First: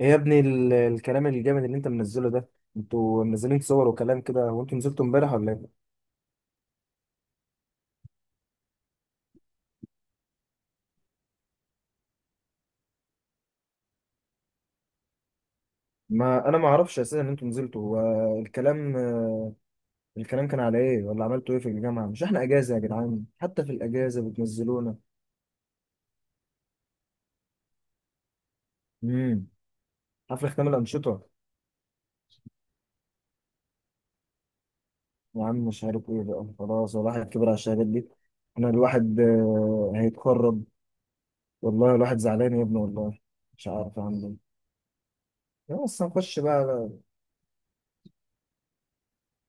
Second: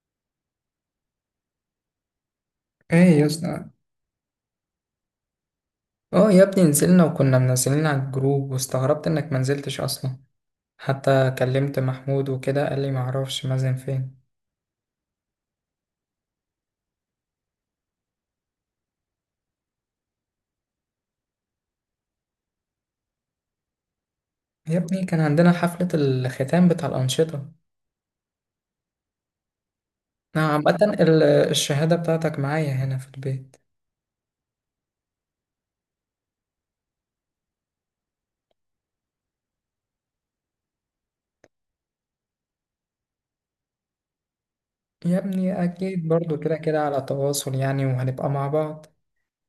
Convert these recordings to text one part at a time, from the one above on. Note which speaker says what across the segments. Speaker 1: ايه يا ابني الكلام الجامد اللي انت منزله ده؟
Speaker 2: ايه
Speaker 1: انتوا
Speaker 2: يا
Speaker 1: منزلين
Speaker 2: اسطى.
Speaker 1: صور وكلام كده، هو انتوا نزلتوا امبارح ولا ايه؟
Speaker 2: اه يا ابني، نزلنا وكنا منزلين على الجروب واستغربت انك منزلتش اصلا. حتى كلمت محمود وكده قال لي معرفش مازن فين.
Speaker 1: ما انا ما اعرفش اساسا ان انتوا نزلتوا. هو الكلام كان على ايه، ولا عملتوا ايه في الجامعه؟ مش احنا اجازه يا جدعان، حتى في الاجازه
Speaker 2: يا
Speaker 1: بتنزلونا.
Speaker 2: ابني كان عندنا حفلة الختام بتاع الأنشطة.
Speaker 1: امم
Speaker 2: أنا
Speaker 1: حفله ختام
Speaker 2: عامة
Speaker 1: الانشطه.
Speaker 2: الشهادة بتاعتك معايا هنا في البيت.
Speaker 1: يا عم مش عارف ايه بقى، خلاص الواحد كبر على الشهادات دي. انا الواحد هيتخرج. والله الواحد زعلان يا ابني والله. مش عارف اعمل
Speaker 2: يا ابني
Speaker 1: ايه، بس
Speaker 2: أكيد برضو
Speaker 1: هنخش
Speaker 2: كده كده
Speaker 1: بقى.
Speaker 2: على تواصل يعني وهنبقى مع بعض.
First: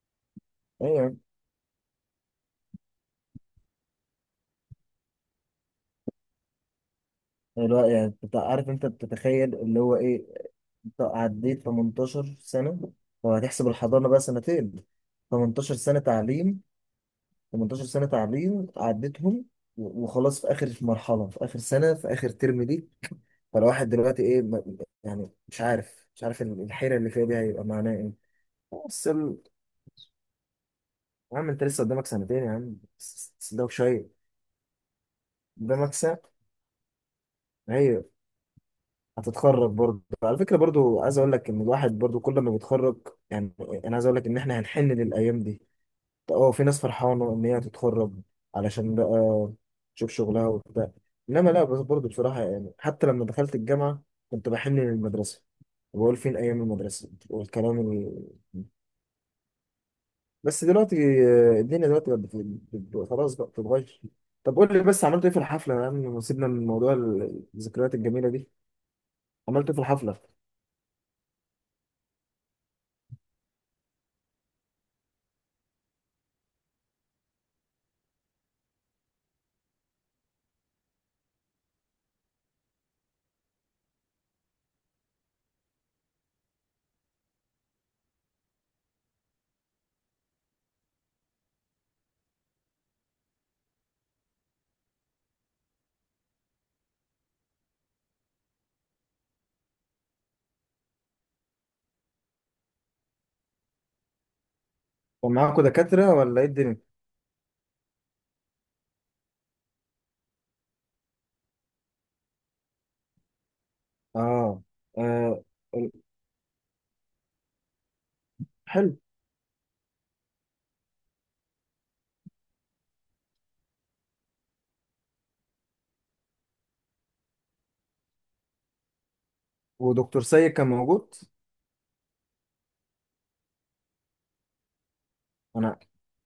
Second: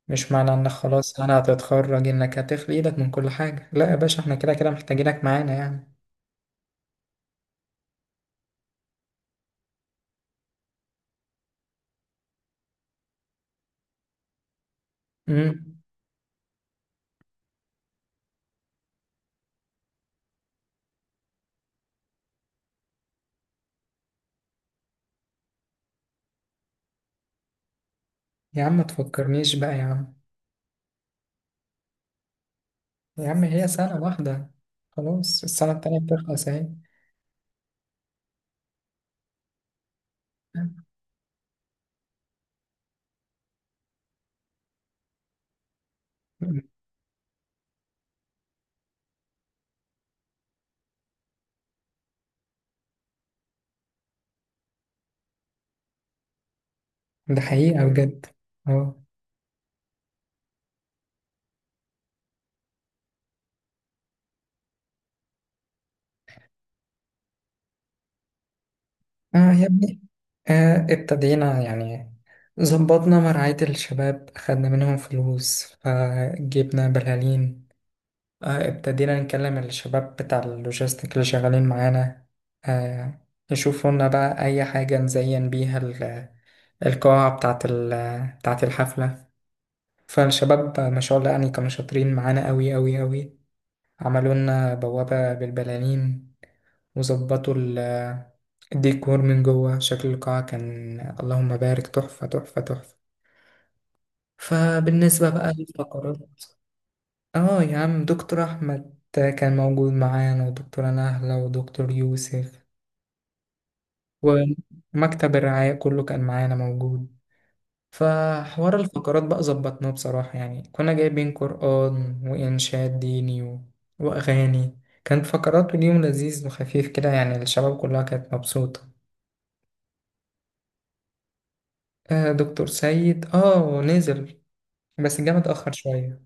Speaker 2: مش معنى إنك
Speaker 1: ايه
Speaker 2: خلاص أنا هتتخرج إنك هتخلي إيدك من كل حاجة، لا يا باشا، إحنا كده كده محتاجينك معانا يعني.
Speaker 1: اللي هو يعني عارف انت بتتخيل اللي هو ايه. انت عديت 18 سنة، لو هتحسب الحضانة بقى سنتين، 18
Speaker 2: امم.
Speaker 1: سنة تعليم 18 سنة تعليم عديتهم. وخلاص، في آخر مرحلة، في آخر سنة، في آخر ترم ليك. فالواحد دلوقتي ايه يعني مش عارف الحيرة اللي فيها دي هيبقى معناها ايه؟
Speaker 2: يا عم
Speaker 1: بس ال-
Speaker 2: متفكرنيش بقى يا عم.
Speaker 1: يا عم انت لسه قدامك سنتين يا عم،
Speaker 2: يا عم
Speaker 1: بس
Speaker 2: هي
Speaker 1: ده
Speaker 2: سنة
Speaker 1: شوية.
Speaker 2: واحدة، خلاص السنة
Speaker 1: قدامك
Speaker 2: التانية
Speaker 1: سنة.
Speaker 2: بتخلص أهي.
Speaker 1: أيوة، هتتخرج برضه. على فكرة برضه عايز اقول لك ان الواحد برضه كل ما بيتخرج يعني، انا عايز اقول لك ان احنا هنحن للايام دي. اه، في ناس فرحانة ان هي تتخرج علشان بقى تشوف شغلها وبتاع، انما لا، بس برضه بصراحة يعني حتى لما دخلت الجامعة كنت بحن للمدرسة، وبقول فين ايام المدرسة
Speaker 2: ده
Speaker 1: والكلام
Speaker 2: حقيقة بجد. أهو.
Speaker 1: بس دلوقتي الدنيا دلوقتي بقت خلاص بقى بتتغير. طب قول لي بس، عملت ايه في الحفلة يا عم، سيبنا من موضوع الذكريات الجميلة دي.
Speaker 2: آه يا
Speaker 1: عملت ايه في
Speaker 2: ابني.
Speaker 1: الحفلة؟
Speaker 2: آه ابتدينا يعني، ظبطنا مرعاية الشباب خدنا منهم فلوس فجبنا بلالين. آه ابتدينا نكلم الشباب بتاع اللوجيستيك اللي شغالين معانا، آه يشوفوا لنا بقى أي حاجة نزين بيها القاعة بتاعت بتاعت الحفلة. فالشباب ما شاء الله يعني كانوا شاطرين معانا أوي أوي أوي، عملوا لنا بوابة بالبلالين وظبطوا الديكور من جوه، شكل القاعة كان اللهم بارك تحفة تحفة تحفة. فبالنسبة
Speaker 1: كان
Speaker 2: بقى
Speaker 1: معاكوا دكاترة
Speaker 2: للفقرات،
Speaker 1: ولا ايه الدنيا؟
Speaker 2: اه يا عم، دكتور أحمد كان موجود معانا ودكتورة نهلة ودكتور يوسف،
Speaker 1: اه،
Speaker 2: ومكتب
Speaker 1: آه،
Speaker 2: الرعاية كله كان معانا موجود. فحوار
Speaker 1: حلو.
Speaker 2: الفقرات بقى ظبطناه بصراحة، يعني كنا جايبين قرآن وإنشاد ديني وأغاني. كانت فقرات واليوم لذيذ وخفيف كده، يعني الشباب كلها كانت مبسوطة.
Speaker 1: ودكتور سيد كان موجود.
Speaker 2: آه دكتور سيد، نزل بس جه متأخر
Speaker 1: انا
Speaker 2: شوية.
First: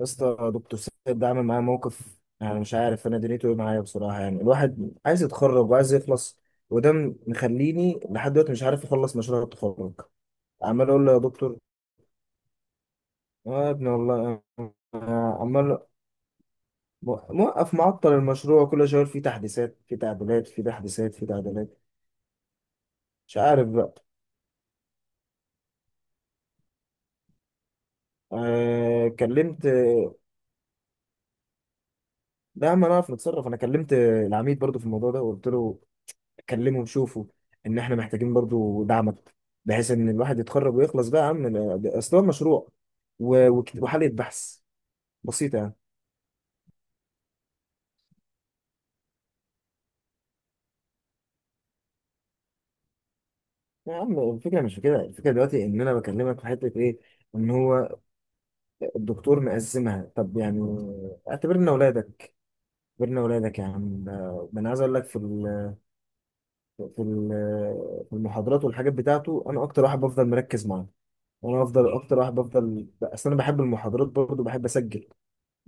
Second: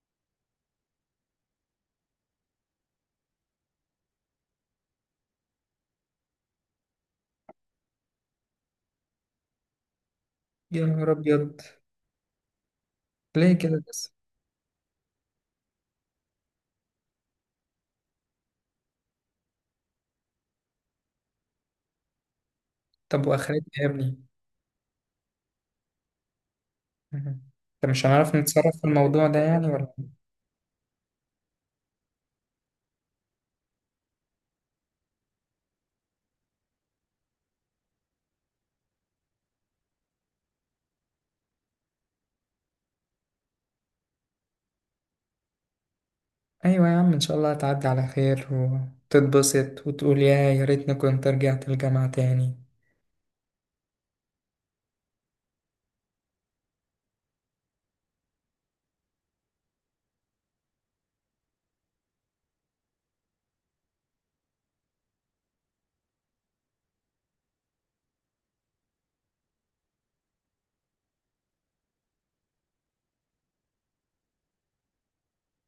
Speaker 1: يا اسطى، دكتور سيد ده عامل معايا موقف يعني، مش عارف انا دنيته ايه معايا بصراحه. يعني الواحد عايز يتخرج وعايز يخلص، وده مخليني لحد دلوقتي مش عارف اخلص مشروع التخرج.
Speaker 2: يا
Speaker 1: عمال اقول
Speaker 2: نهار
Speaker 1: له يا دكتور،
Speaker 2: أبيض،
Speaker 1: اه
Speaker 2: ليه
Speaker 1: يا
Speaker 2: كده
Speaker 1: ابني
Speaker 2: بس؟
Speaker 1: والله، عمال موقف معطل المشروع، كل شويه يقول فيه تحديثات، في تعديلات، في تحديثات، في تعديلات.
Speaker 2: طب
Speaker 1: مش عارف
Speaker 2: وآخرتها يا
Speaker 1: بقى.
Speaker 2: ابني؟ مهم. طب مش هنعرف نتصرف في
Speaker 1: آه
Speaker 2: الموضوع ده يعني،
Speaker 1: كلمت
Speaker 2: ولا؟
Speaker 1: لا، ما نعرف نتصرف. انا كلمت العميد برضو في الموضوع ده وقلت له كلمه وشوفه، ان احنا محتاجين برضو دعمك بحيث ان الواحد يتخرج ويخلص بقى يا عم. اصل هو مشروع وحالة بحث بسيطة يعني.
Speaker 2: أيوة يا عم، إن شاء الله هتعدي على خير وتتبسط وتقول يا ريتني كنت رجعت الجامعة تاني.
Speaker 1: يا عم الفكرة مش في كده، الفكرة دلوقتي ان انا بكلمك في حتة ايه، ان هو الدكتور مقسمها. طب يعني اعتبرنا اولادك، اعتبرنا اولادك يا عم. ده انا عايز اقول لك في المحاضرات والحاجات بتاعته، انا اكتر واحد بفضل مركز معاه، انا افضل اكتر واحد بفضل. اصل انا بحب المحاضرات برضه، بحب اسجل،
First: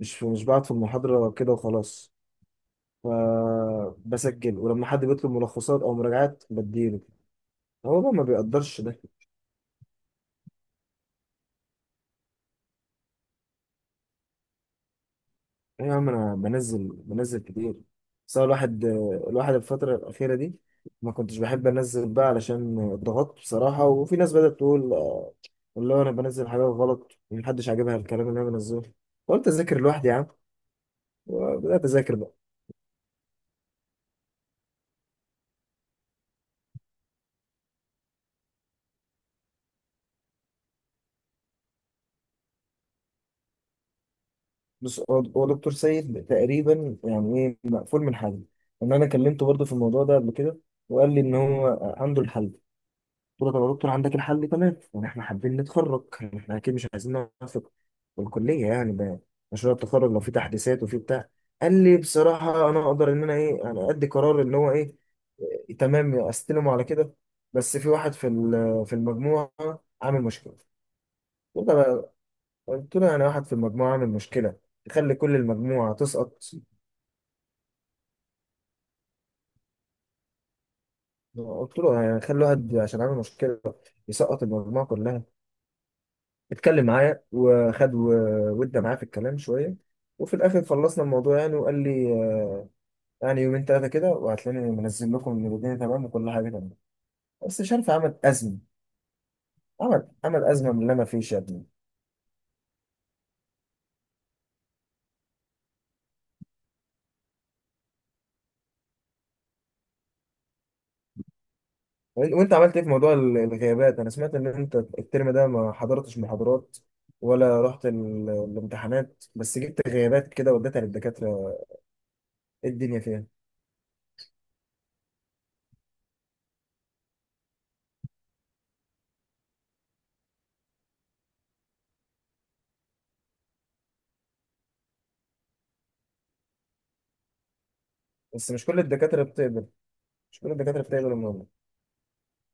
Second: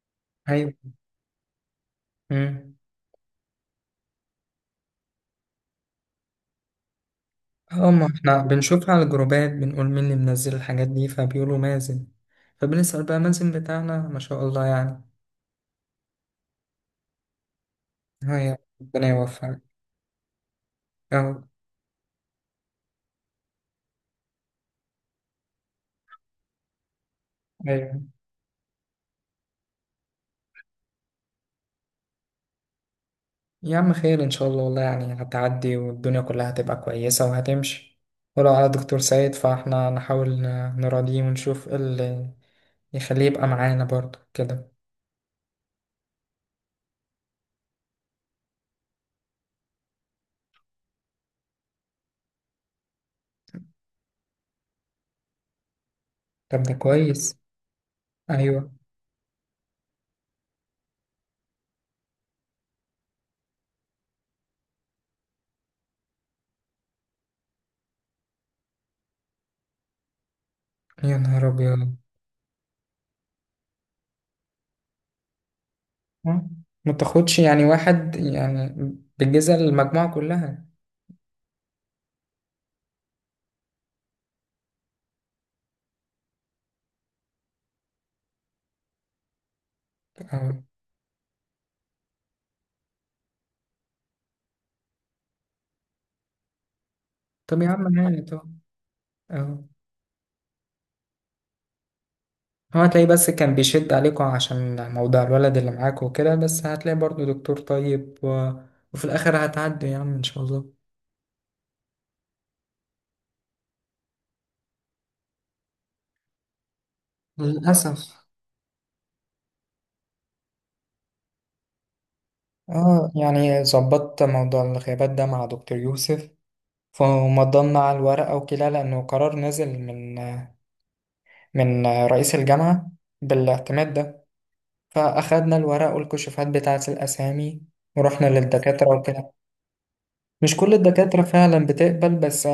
Speaker 1: مش بعد في
Speaker 2: أيوة.
Speaker 1: المحاضرة كده وخلاص.
Speaker 2: مم.
Speaker 1: فبسجل، ولما حد بيطلب ملخصات أو مراجعات بديله،
Speaker 2: اه
Speaker 1: هو
Speaker 2: ما
Speaker 1: بقى ما
Speaker 2: احنا
Speaker 1: بيقدرش
Speaker 2: بنشوف
Speaker 1: ده.
Speaker 2: على الجروبات بنقول مين اللي منزل الحاجات دي فبيقولوا مازن، فبنسأل بقى مازن بتاعنا ما شاء الله يعني.
Speaker 1: إيه يا عم، أنا بنزل كتير.
Speaker 2: اه
Speaker 1: بس هو
Speaker 2: يا
Speaker 1: الواحد
Speaker 2: ربنا
Speaker 1: الواحد
Speaker 2: يوفقك.
Speaker 1: الفترة الأخيرة دي ما كنتش
Speaker 2: اه.
Speaker 1: بحب أنزل بقى علشان اتضغطت بصراحة، وفي ناس بدأت تقول اللي هو أنا بنزل حاجات غلط، ومحدش عاجبها
Speaker 2: ايوه.
Speaker 1: الكلام اللي أنا بنزله. قلت أذاكر لوحدي يا عم، وبدأت أذاكر بقى.
Speaker 2: يا عم خير ان شاء الله، والله يعني هتعدي والدنيا كلها هتبقى كويسة وهتمشي. ولو على دكتور سيد فاحنا نحاول نراضيه ونشوف ايه اللي يخليه يبقى معانا برضه كده.
Speaker 1: بص، هو دكتور سيد تقريبا يعني ايه مقفول من حل. ان انا كلمته برضه في الموضوع ده قبل كده، وقال لي ان هو عنده الحل. قلت له طب يا دكتور، عندك الحل تمام، يعني احنا حابين نتخرج، يعني احنا
Speaker 2: طب ده
Speaker 1: اكيد مش عايزين
Speaker 2: كويس.
Speaker 1: نوافق الكليه
Speaker 2: ايوه.
Speaker 1: يعني، ده مشروع التخرج لو في تحديثات وفي بتاع. قال لي بصراحه انا اقدر ان انا ايه يعني، ادي قرار اللي هو ايه، إيه، تمام، استلمه على كده، بس في واحد في المجموعه عامل مشكله.
Speaker 2: يا نهار ابيض.
Speaker 1: قلت له يعني واحد في المجموعة عامل مشكلة يخلي كل المجموعة تسقط؟
Speaker 2: آه، ما تاخدش يعني واحد يعني بالجزء المجموعة كلها.
Speaker 1: قلت له يعني خلي واحد عشان عامل مشكلة يسقط المجموعة كلها! اتكلم معايا وخد ودى معايا في الكلام شوية، وفي
Speaker 2: اه.
Speaker 1: الآخر خلصنا الموضوع يعني، وقال لي يعني يومين تلاتة كده وهتلاقيني منزل لكم إن الدنيا تمام وكل حاجة تمام. بس
Speaker 2: طب يا
Speaker 1: مش عارف،
Speaker 2: عم،
Speaker 1: عمل
Speaker 2: يعني طب.
Speaker 1: أزمة،
Speaker 2: اهو.
Speaker 1: عمل أزمة من اللي أنا فيه يا ابني.
Speaker 2: هو هتلاقيه بس كان بيشد عليكوا عشان موضوع الولد اللي معاكوا وكده، بس هتلاقي برضه دكتور طيب وفي الآخر هتعدي يا عم إن شاء الله.
Speaker 1: وانت عملت ايه في موضوع الغيابات؟ انا سمعت ان انت الترم ده ما حضرتش محاضرات ولا رحت
Speaker 2: للأسف.
Speaker 1: الامتحانات، بس جبت غيابات كده وديتها للدكاترة. ايه الدنيا
Speaker 2: اه
Speaker 1: فيها.
Speaker 2: يعني ظبطت موضوع الغيابات ده مع دكتور يوسف، فمضمنا على الورقة وكده لأنه قرار نزل من من رئيس الجامعة بالاعتماد ده. فأخدنا الورق والكشوفات بتاعة الأسامي ورحنا
Speaker 1: بس
Speaker 2: للدكاترة وكده.
Speaker 1: مش كل
Speaker 2: مش كل
Speaker 1: الدكاترة بتقبل
Speaker 2: الدكاترة
Speaker 1: الموضوع.
Speaker 2: فعلا بتقبل، بس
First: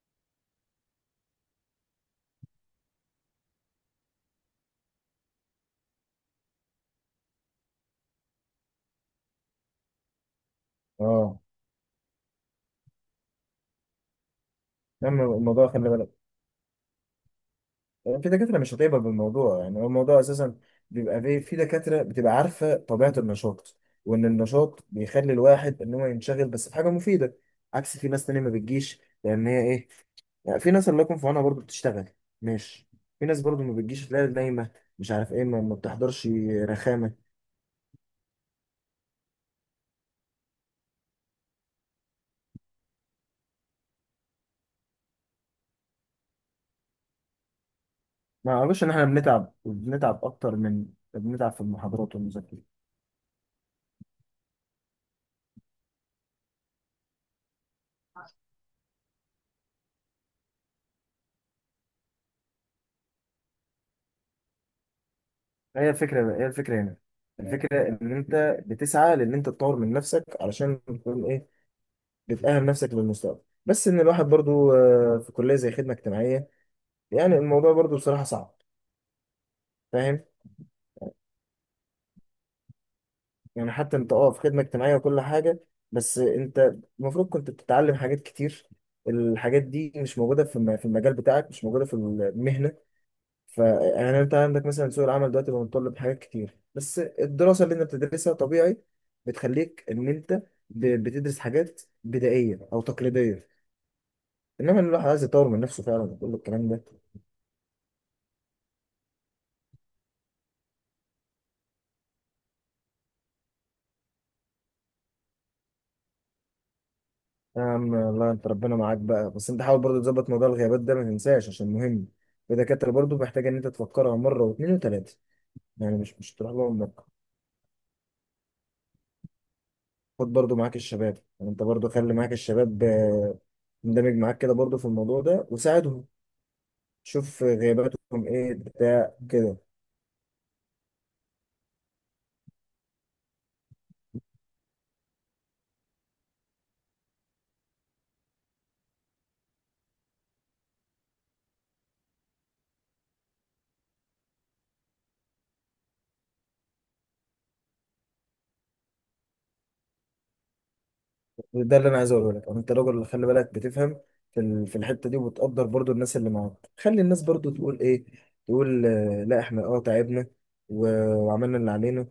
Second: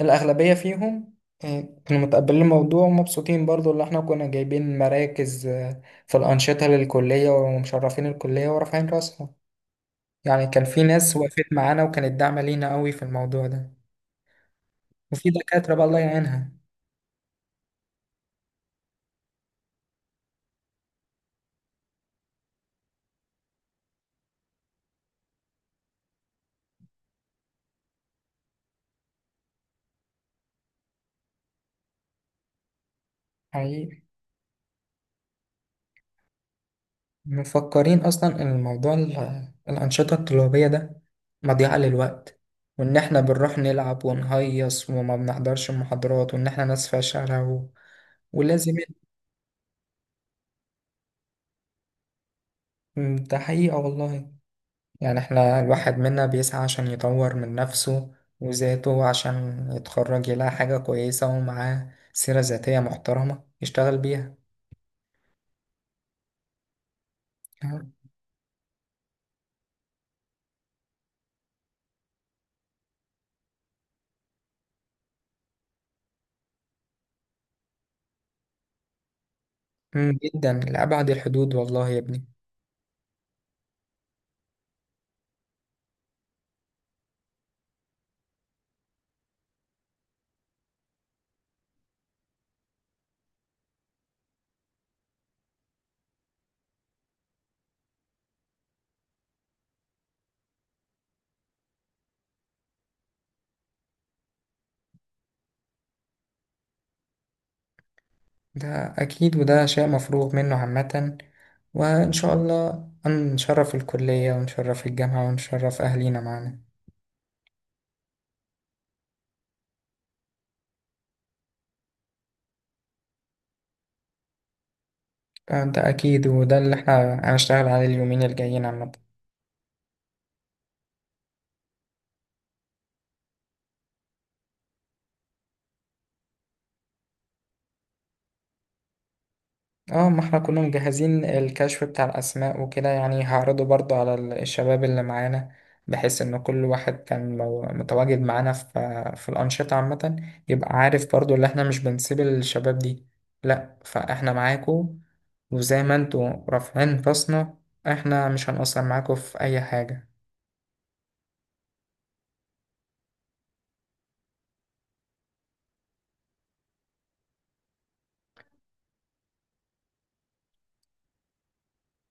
Speaker 2: الأغلبية فيهم آه، كانوا متقبلين الموضوع ومبسوطين برضو، اللي احنا كنا جايبين مراكز في الأنشطة للكلية ومشرفين الكلية ورافعين راسهم. يعني كان في ناس
Speaker 1: اه،
Speaker 2: وقفت معانا وكانت داعمة لينا قوي في الموضوع ده.
Speaker 1: اما
Speaker 2: وفي
Speaker 1: الموضوع
Speaker 2: دكاترة بقى
Speaker 1: خلي
Speaker 2: الله
Speaker 1: بالك،
Speaker 2: يعينها.
Speaker 1: يعني في دكاترة مش هتقبل بالموضوع. يعني هو الموضوع أساسا بيبقى في دكاترة بتبقى عارفة طبيعة النشاط، وإن النشاط بيخلي الواحد إن هو ينشغل بس في حاجة مفيدة. عكس في ناس تانية ما بتجيش لأن هي إيه يعني، في ناس الله يكون في عونها برضه بتشتغل، ماشي. في ناس برضه ما
Speaker 2: حقيقي.
Speaker 1: بتجيش، تلاقي نايمة، مش عارف إيه، ما بتحضرش. رخامة.
Speaker 2: مفكرين أصلا إن الموضوع الأنشطة الطلابية ده مضيعة للوقت، وإن احنا بنروح نلعب ونهيص وما بنحضرش المحاضرات وإن احنا ناس فاشلة
Speaker 1: ما
Speaker 2: ولازم.
Speaker 1: أعرفش إن إحنا بنتعب، وبنتعب أكتر من، بنتعب في المحاضرات والمذاكرة.
Speaker 2: ده حقيقة والله، يعني احنا الواحد منا بيسعى عشان يطور من نفسه وذاته، عشان يتخرج يلاقي حاجة كويسة ومعاه سيرة ذاتية محترمة يشتغل بيها.
Speaker 1: هي الفكرة هنا، الفكرة إن أنت بتسعى لأن أنت تطور من نفسك علشان تكون إيه، بتأهل نفسك للمستقبل. بس ان الواحد برضو في كلية زي خدمة اجتماعية، يعني الموضوع برضو بصراحة صعب، فاهم؟
Speaker 2: جدا لأبعد الحدود والله يا ابني.
Speaker 1: يعني حتى انت في خدمة اجتماعية وكل حاجة، بس انت المفروض كنت بتتعلم حاجات كتير، الحاجات دي مش موجودة في المجال بتاعك، مش موجودة في المهنة. ف يعني انت عندك مثلا سوق العمل دلوقتي بقى متطلب حاجات كتير، بس الدراسة اللي انت بتدرسها طبيعي بتخليك ان انت بتدرس حاجات بدائية او تقليدية. انما إن الواحد عايز يطور من نفسه فعلا، وكل الكلام ده.
Speaker 2: ده أكيد وده شيء مفروغ منه عامة، وإن شاء الله نشرف الكلية ونشرف الجامعة ونشرف أهلينا معانا.
Speaker 1: يا عم الله انت، ربنا معاك بقى، بس انت حاول برضو تظبط موضوع الغيابات ده، ما تنساش عشان مهم، الدكاترة برضو محتاجة ان انت تفكرها مرة واثنين وثلاثة،
Speaker 2: ده
Speaker 1: يعني مش
Speaker 2: أكيد
Speaker 1: مش تروح
Speaker 2: وده اللي
Speaker 1: لهم مرة.
Speaker 2: احنا هنشتغل عليه اليومين الجايين عامة.
Speaker 1: خد برضو معاك الشباب، يعني انت برضو خلي معاك الشباب، اندمج معاك كده برضو في الموضوع ده، وساعدهم، شوف غياباتهم ايه بتاع كده.
Speaker 2: اه ما احنا كنا مجهزين الكشف بتاع الأسماء وكده، يعني هعرضه برضو على الشباب اللي معانا بحيث إن كل واحد كان متواجد معانا في الأنشطة عامة يبقى عارف برضو، اللي احنا مش بنسيب الشباب دي. لأ فاحنا معاكو، وزي ما انتوا رافعين راسنا احنا مش هنقصر معاكو في أي حاجة.
Speaker 1: ده اللي انا عايز اقوله لك، انت راجل اللي خلي بالك بتفهم في الحتة دي، وبتقدر برضو الناس اللي معاك. خلي الناس برضو تقول ايه، تقول لا، احنا تعبنا وعملنا اللي علينا،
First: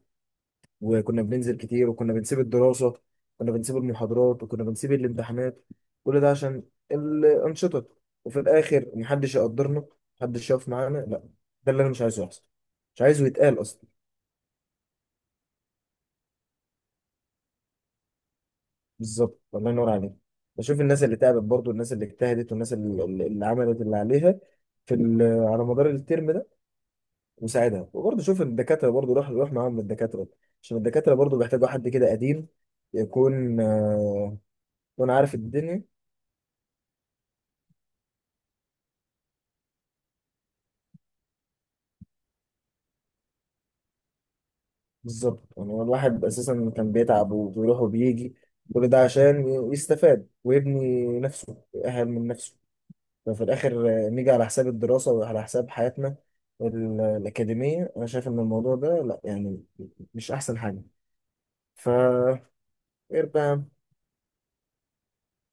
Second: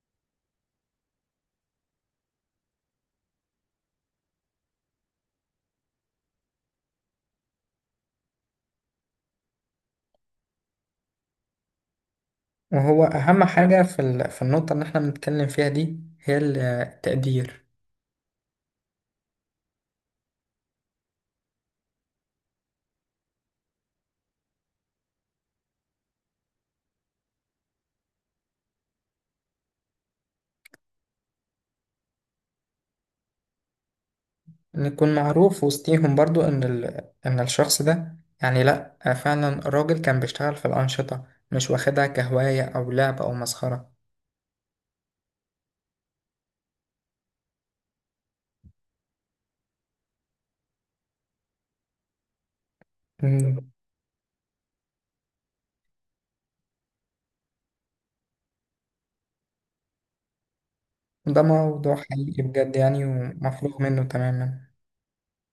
Speaker 1: وكنا بننزل كتير، وكنا بنسيب الدراسة، كنا بنسيب المحاضرات، وكنا بنسيب الامتحانات، كل ده عشان الأنشطة، وفي الآخر محدش يقدرنا، محدش يقف معانا، لا. ده اللي أنا مش عايزه يحصل، مش
Speaker 2: وهو
Speaker 1: عايزه
Speaker 2: أهم لا
Speaker 1: يتقال أصلا.
Speaker 2: حاجة في في النقطة اللي احنا بنتكلم فيها دي هي التقدير.
Speaker 1: بالظبط، الله ينور عليك. بشوف الناس اللي تعبت برضو، الناس اللي اجتهدت، والناس اللي عملت اللي عليها على مدار الترم ده، وساعدها. وبرضه شوف الدكاترة برضه، روح روح معاهم الدكاترة، عشان الدكاترة برضه بيحتاجوا حد كده قديم، يكون يكون
Speaker 2: نكون
Speaker 1: عارف
Speaker 2: معروف
Speaker 1: الدنيا.
Speaker 2: وسطيهم برضو ان الشخص ده يعني لا، فعلا راجل كان بيشتغل في الأنشطة، مش واخدها كهواية او لعب او مسخرة.
Speaker 1: بالظبط، يعني هو الواحد اساسا كان بيتعب وبيروح وبيجي، كل ده عشان يستفاد ويبني نفسه، يأهل من نفسه. ففي
Speaker 2: مم.
Speaker 1: الاخر نيجي على حساب الدراسه وعلى حساب حياتنا الاكاديميه. انا شايف ان الموضوع ده لا يعني، مش احسن حاجه.
Speaker 2: ده
Speaker 1: ف
Speaker 2: موضوع حقيقي بجد يعني
Speaker 1: غير بقى،
Speaker 2: ومفروغ منه تماما.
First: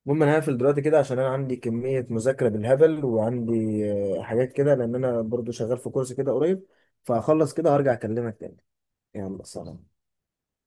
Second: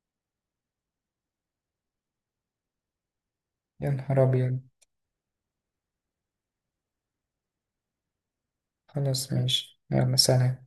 Speaker 1: المهم انا هقفل دلوقتي كده عشان انا عندي كميه مذاكره بالهبل، وعندي
Speaker 2: يا نهار
Speaker 1: حاجات
Speaker 2: ابيض.
Speaker 1: كده لان انا برضو شغال في كورس كده قريب، فهخلص كده وهرجع اكلمك تاني.
Speaker 2: خلاص
Speaker 1: يلا
Speaker 2: ماشي،
Speaker 1: سلام.
Speaker 2: يلا سلام.